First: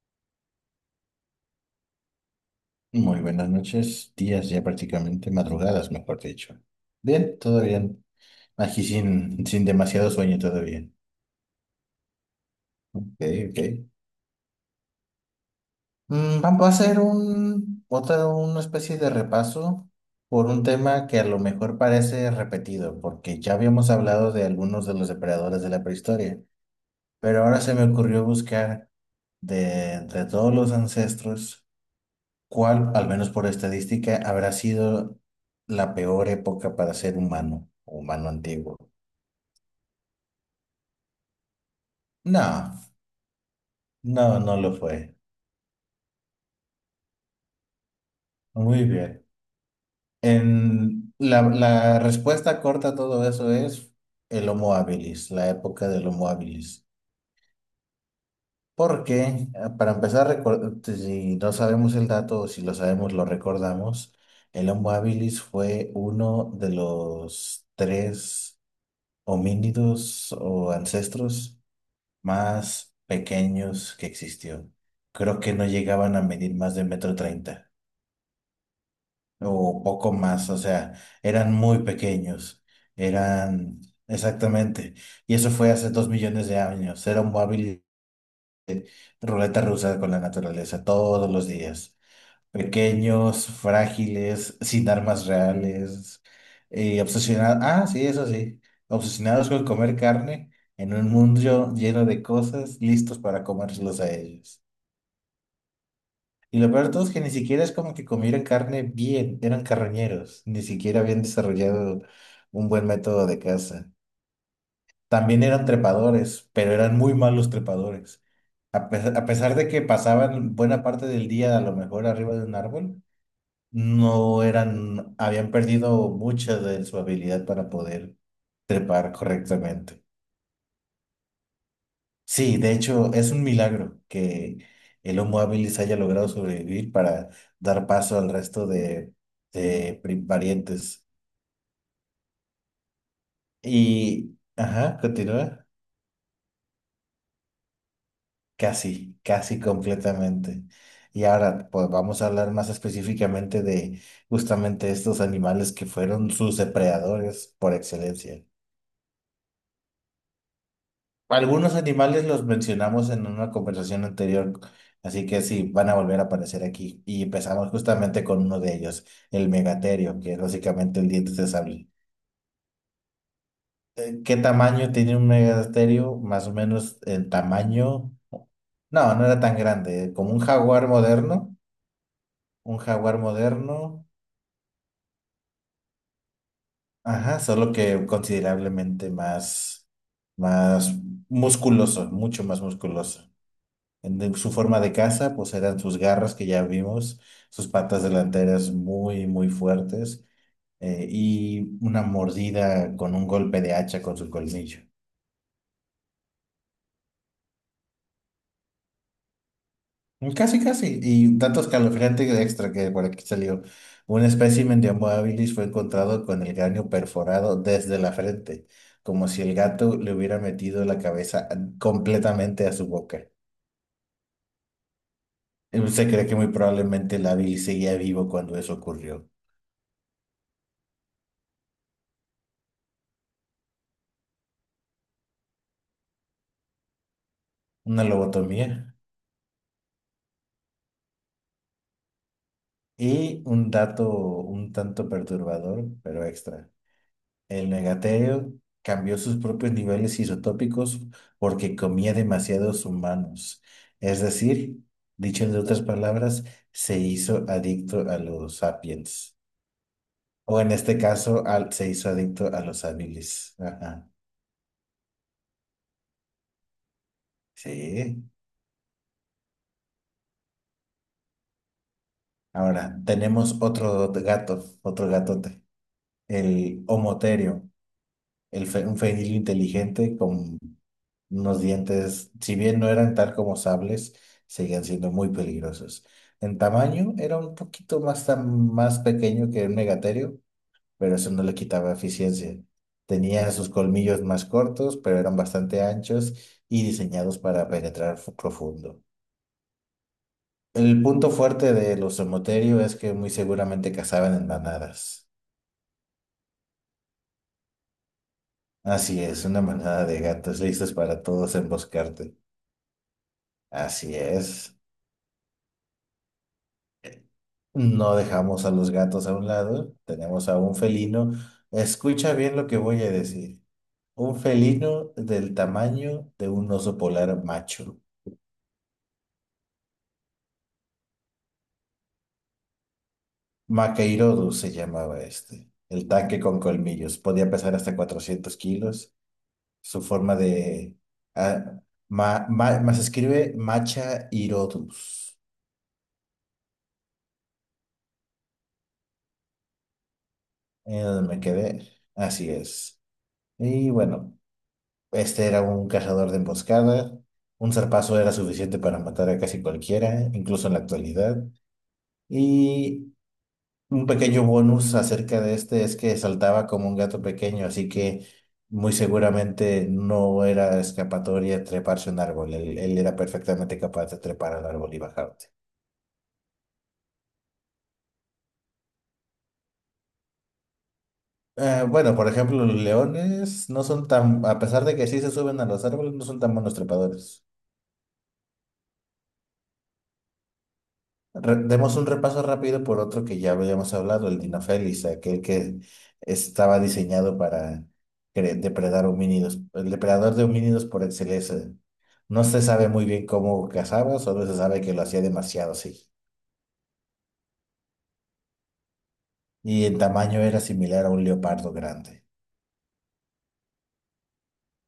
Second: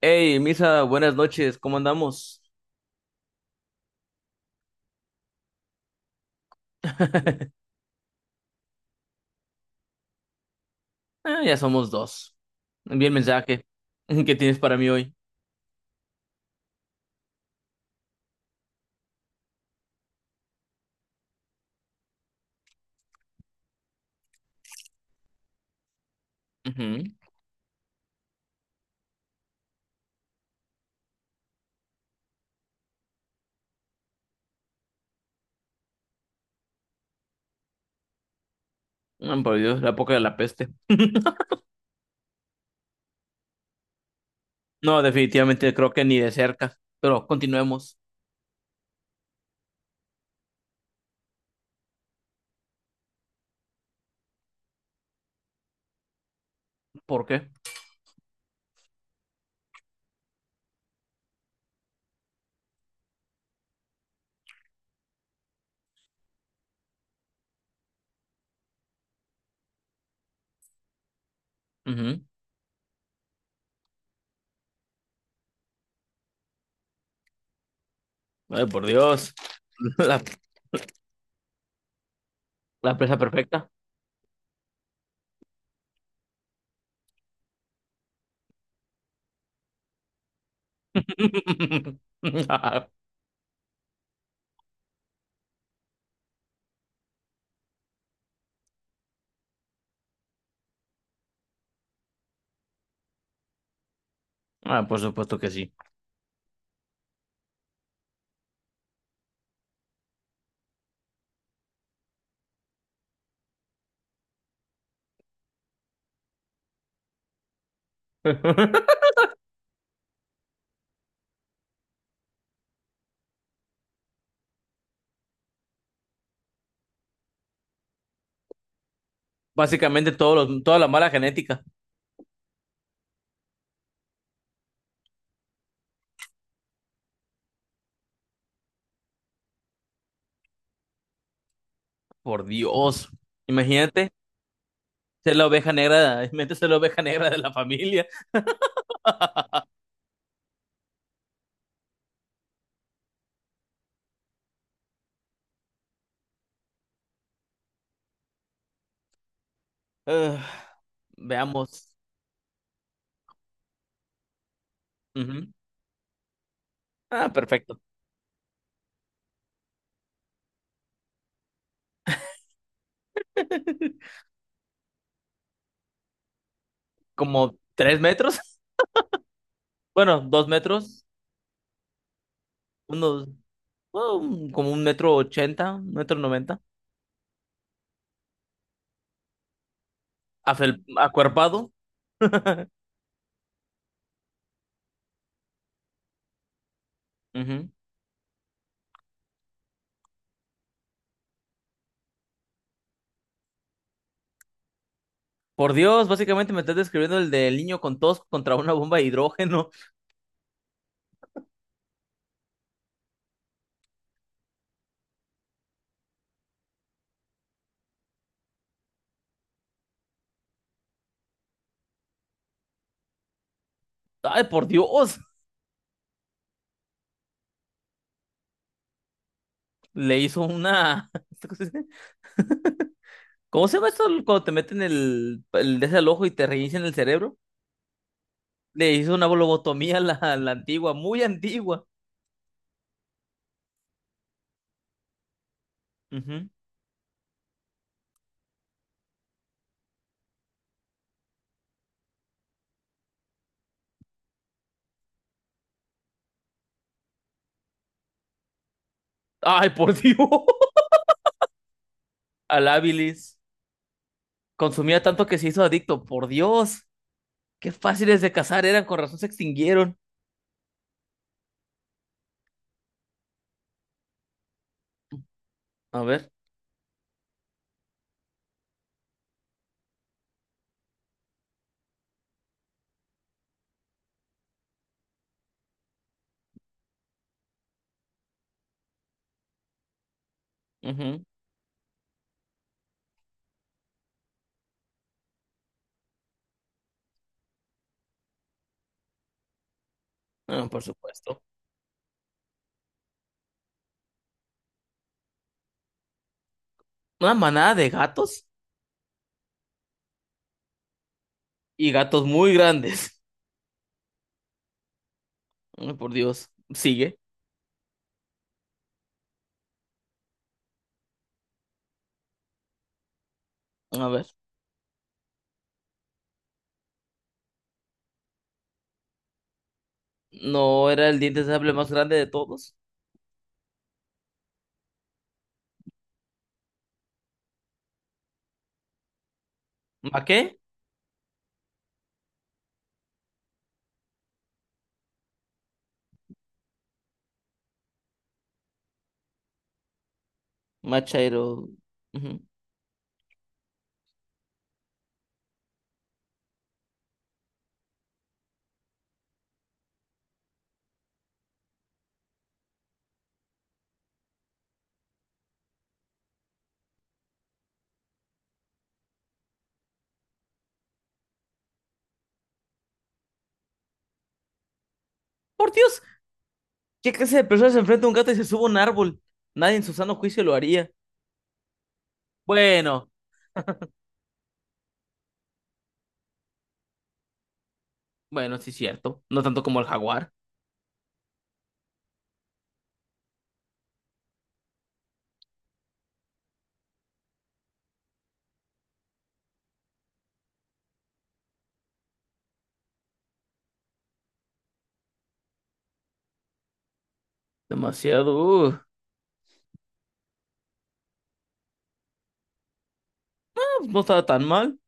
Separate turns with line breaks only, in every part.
Hey, Misa, buenas noches, ¿cómo andamos?
Muy buenas noches, días ya prácticamente, madrugadas mejor dicho. Bien, todo bien. Aquí sin demasiado sueño, todo bien.
Ah, ya somos dos. Envía el
Ok, ok.
mensaje. ¿Qué tienes para mí hoy?
Vamos a hacer una especie de repaso por un tema que a lo mejor parece repetido, porque ya habíamos hablado de algunos de los depredadores de la prehistoria,
Ujú.
pero ahora se me ocurrió buscar de todos los ancestros. ¿Cuál, al menos por estadística, habrá sido la peor época para ser humano, humano antiguo?
Ah, por Dios, la época de la peste.
No, no, no lo
No,
fue.
definitivamente creo que ni de cerca. Pero continuemos.
Muy bien. En la respuesta corta a todo eso es el Homo habilis, la época del Homo habilis.
¿Por qué?
Porque, para empezar, si no sabemos el dato o si lo sabemos, lo recordamos, el Homo habilis fue uno de los tres homínidos o ancestros
Ujú.
más pequeños que existió. Creo que no llegaban a medir más de metro treinta
Ay, por Dios.
o poco
La,
más, o sea, eran muy pequeños,
la presa perfecta.
eran exactamente. Y eso fue hace 2 millones de años. Era un móvil ruleta rusa con la naturaleza todos los días. Pequeños, frágiles, sin armas reales, y obsesionados, ah, sí, eso sí, obsesionados con comer carne en un mundo lleno de cosas listos para comérselos a ellos.
Ah, por supuesto que sí.
Y lo peor de todo es que ni siquiera es como que comieran carne bien, eran carroñeros, ni siquiera habían desarrollado un buen método de caza. También eran trepadores, pero eran muy malos trepadores. A pesar, a pesar de que pasaban buena parte del día a lo mejor arriba de un árbol, no eran, habían perdido mucha de su habilidad para poder trepar correctamente.
Básicamente toda la mala genética.
Sí, de hecho, es un milagro que el Homo habilis haya logrado sobrevivir para dar paso al resto de variantes.
Por Dios. Imagínate
Y, ajá,
ser la
continúa.
oveja negra, imagínate ser la oveja negra de la familia.
Casi, casi completamente. Y ahora, pues vamos a hablar más específicamente de justamente estos animales que fueron sus depredadores por excelencia.
Eh,
Algunos
veamos.
animales los mencionamos en una conversación anterior, así que
Ujú.
sí, van a volver a aparecer aquí. Y
Ah,
empezamos
perfecto.
justamente con uno de ellos, el megaterio, que es básicamente el diente de sable. Eh, ¿Qué tamaño tiene un megaterio? Más o menos el
Como tres
tamaño.
metros.
No, no era tan grande,
Bueno,
como un
dos
jaguar
metros.
moderno. Un jaguar
Unos,
moderno,
bueno, como un 1,80 m, un 1,90 m.
ajá, solo que considerablemente más, más
Acuerpado.
musculoso, mucho más musculoso. Su forma de caza, pues eran sus garras que ya vimos,
Ujú.
sus patas delanteras muy, muy fuertes, y una mordida con un golpe de hacha con su colmillo.
Por Dios, básicamente me estás describiendo el del niño con tos contra una bomba de hidrógeno.
Casi, casi. Y dato escalofriante extra que por aquí salió. Un espécimen de Homo habilis fue encontrado con el cráneo perforado desde la frente, como si el gato le hubiera metido la cabeza completamente a su boca.
Ay, por Dios.
Se cree que muy probablemente el habilis seguía vivo cuando eso ocurrió.
Le hizo una... ¿Cómo se llama esto cuando te meten el desde al ojo y te reinician el cerebro?
Una lobotomía.
Le hizo una lobotomía a la antigua, muy antigua.
Y un dato un tanto perturbador, pero
Ujú.
extra. El negaterio cambió sus propios niveles isotópicos porque comía demasiados humanos. Es decir, dicho de otras palabras, se hizo adicto a los sapiens.
Ay, por Dios.
O en este caso, se hizo adicto a
Al
los
Habilis.
habilis. Ajá.
Consumía tanto que se hizo adicto. Por Dios. Qué fáciles
Sí.
de cazar eran. Con razón se extinguieron.
Ahora, tenemos otro gato, otro gatote,
A ver.
el homoterio, un fenil inteligente con unos dientes, si bien no eran tal como sables, seguían siendo muy peligrosos. En tamaño era un poquito más pequeño que un megaterio, pero
Ujú,
eso no le quitaba eficiencia. Tenía sus colmillos más cortos, pero eran bastante anchos y diseñados para penetrar profundo.
ah, por
El punto
supuesto.
fuerte de los somoterio es que muy seguramente cazaban en manadas.
Una manada de gatos.
Así es, una manada de gatos listos para todos
Y gatos
emboscarte.
muy grandes.
Así es.
Ay, por Dios. Sigue.
No dejamos a los gatos a un lado, tenemos a un felino. Escucha bien lo que voy a decir.
A ver.
Un felino del tamaño de un oso polar macho.
¿No era el diente de sable más grande de todos?
Maqueirodus se llamaba este. El tanque con colmillos. Podía pesar hasta 400 kilos. Su
¿Ma
forma
qué?
de. ah, más escribe Machaeirodus. Me
Machairo.
quedé.
Ujú.
Así es. Y bueno. Este era un cazador de emboscadas. Un zarpazo era suficiente para matar a casi cualquiera, incluso en la actualidad. Y un pequeño bonus acerca de este es que saltaba como un gato pequeño, así que muy seguramente no era escapatoria treparse a un árbol. Él era perfectamente capaz de trepar al árbol y bajarte.
Por Dios. ¿Qué clase de persona se enfrenta a un gato y se sube a un árbol? Nadie en su sano juicio lo haría.
Bueno, por ejemplo, los
Bueno.
leones no son tan, a pesar de que sí se suben a los árboles, no son tan buenos trepadores.
Bueno, sí es cierto. No tanto como el jaguar.
Demos un repaso rápido por otro que ya habíamos hablado, el Dinofelis, aquel que estaba diseñado para depredar homínidos, el depredador de homínidos por excelencia. No se sabe muy bien cómo cazaba, solo se sabe que lo hacía demasiado, sí.
Demasiado.
Y en tamaño era similar a un leopardo grande.
No estaba tan mal.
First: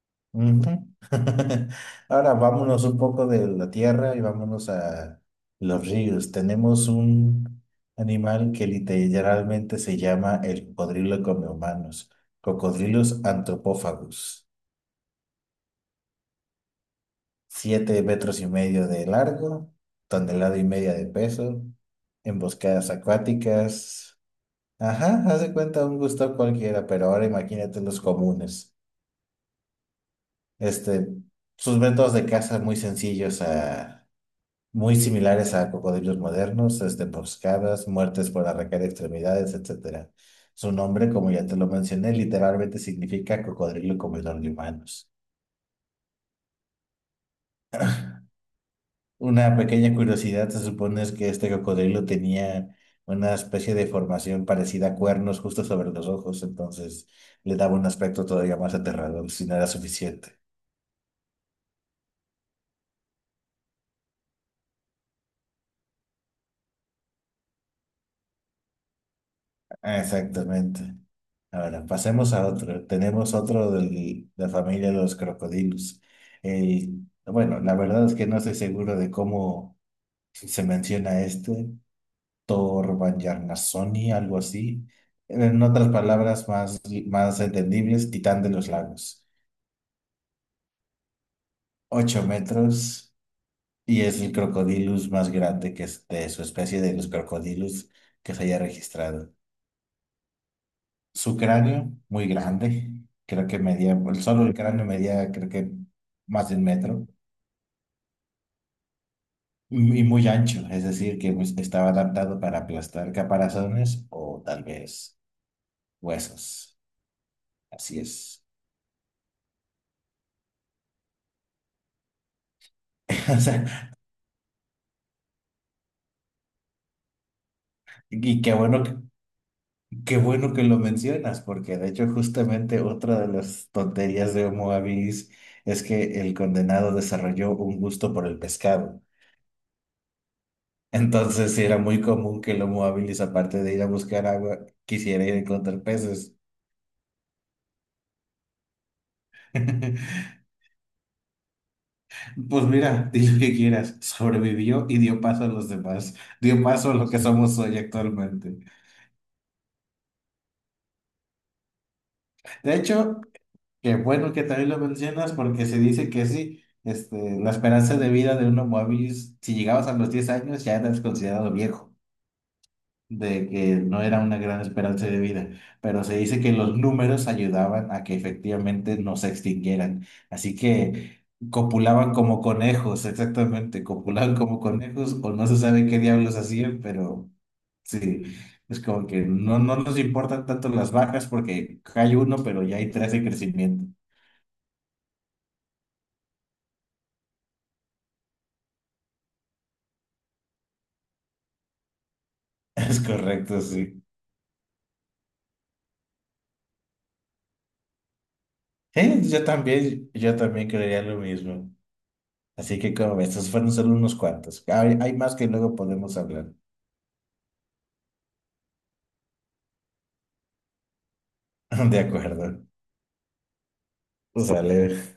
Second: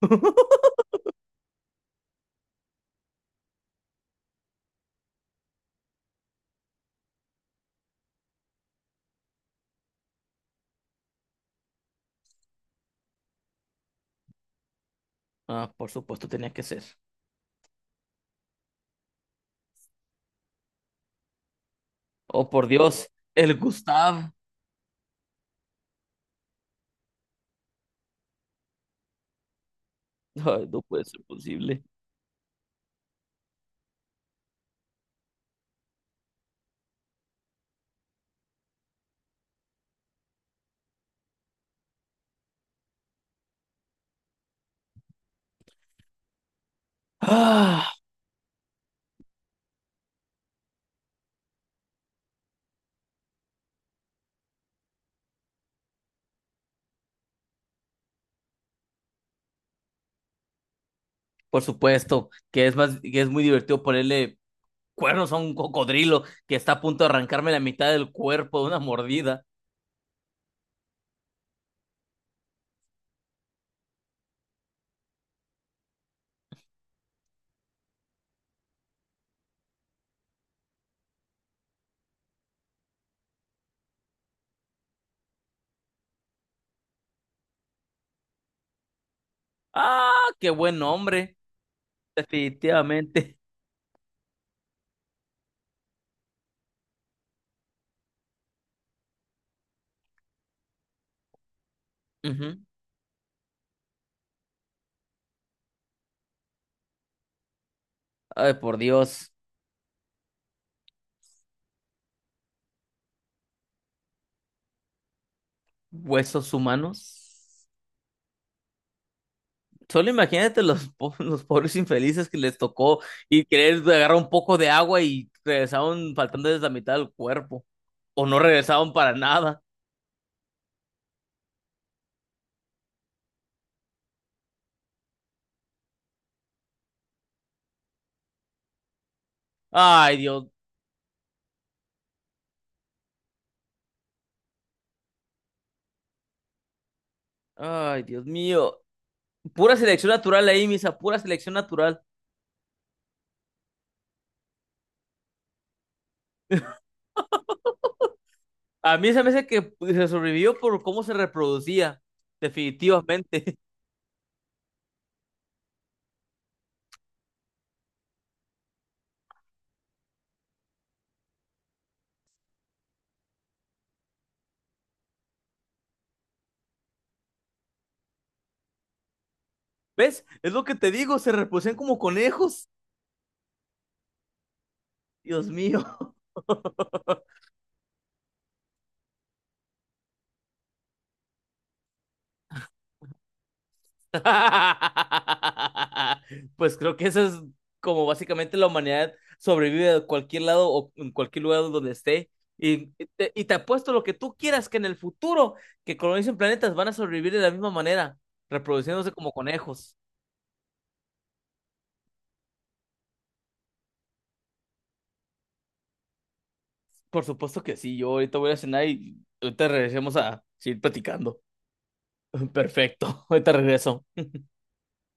Ujú. Ahora vámonos un poco de la tierra y vámonos a los ríos. Tenemos un animal que literalmente se llama el cocodrilo come humanos, cocodrilos antropófagos.
Ah, por supuesto tenía que ser.
7 metros y medio de largo, tonelada y media de peso,
Oh, por
emboscadas
Dios, el
acuáticas.
Gustav.
Ajá, haz de cuenta un gusto cualquiera, pero ahora imagínate los comunes.
Ay, no puede
Este,
ser
Sus
posible.
métodos de caza muy sencillos a muy similares a cocodrilos modernos, emboscadas, muertes por arrancar extremidades, etcétera. Su nombre, como ya te lo mencioné, literalmente significa cocodrilo comedor de humanos.
Ah,
Una pequeña curiosidad se supone es que este cocodrilo tenía una especie de formación parecida a cuernos justo sobre los ojos, entonces le daba un aspecto todavía más aterrador, si no era suficiente.
por supuesto, que es más, que es muy divertido ponerle cuernos a un cocodrilo que está a punto de arrancarme la mitad del cuerpo de una mordida.
Ah, exactamente. Ahora, pasemos a otro. Tenemos otro de la familia de los crocodilos. Bueno, la verdad es que no estoy seguro de cómo se menciona este, Torbayarnasoni, algo así. En otras palabras más entendibles, titán de los lagos.
Ah, qué buen hombre.
8 metros
Definitivamente.
y es el crocodilus más grande que es de su especie de los crocodilus que se haya registrado. Su cráneo, muy
Ujú.
grande, creo que medía, el solo el cráneo medía, creo que más de 1 metro,
Ay, por Dios,
y muy ancho, es decir, que pues, estaba adaptado para aplastar caparazones o tal vez
huesos
huesos.
humanos.
Así es.
Solo imagínate los, los pobres infelices que les tocó
O
y
sea,
querer agarrar un poco de agua y regresaron faltando desde la mitad del cuerpo. O no
y qué bueno,
regresaron para nada.
qué bueno que lo mencionas, porque de hecho justamente otra de las tonterías de Homo habilis es que el condenado desarrolló un gusto por el pescado.
Ay, Dios.
Entonces, sí era muy común que el Homo habilis, aparte de ir a buscar agua, quisiera ir a encontrar peces.
Ay, Dios mío. Pura selección natural ahí, misa. Pura selección natural.
Pues mira, di lo que quieras, sobrevivió y dio paso a los demás, dio paso a lo que somos hoy actualmente.
A mí se me hace que se sobrevivió por cómo se reproducía.
De hecho,
Definitivamente.
qué bueno que también lo mencionas porque se dice que sí, este, la esperanza de vida de un Homo habilis, si llegabas a los 10 años, ya eras considerado viejo. De que no era una gran esperanza de vida, pero se dice que los números ayudaban a que efectivamente no se extinguieran.
¿Ves? Es
Así
lo que te digo.
que
Se reproducían como
copulaban como
conejos.
conejos, exactamente, copulaban como conejos o
Dios
no se
mío.
sabe qué diablos hacían, pero sí, es como que no nos importan tanto las vacas porque hay uno, pero ya hay tres en crecimiento.
Pues creo que eso es como básicamente la humanidad sobrevive de cualquier lado o en cualquier lugar donde esté. Y,
Es
y te, y te
correcto,
apuesto
sí.
lo que tú quieras que en el futuro que colonicen planetas van a sobrevivir de la misma manera, reproduciéndose como
Yo
conejos.
también, yo también creería lo mismo. Así que como ves, estos fueron solo unos cuantos. Hay más que luego podemos hablar.
Por supuesto que sí, yo ahorita voy a cenar y ahorita regresemos a seguir platicando.
De acuerdo.
Perfecto, ahorita regreso.
Sale.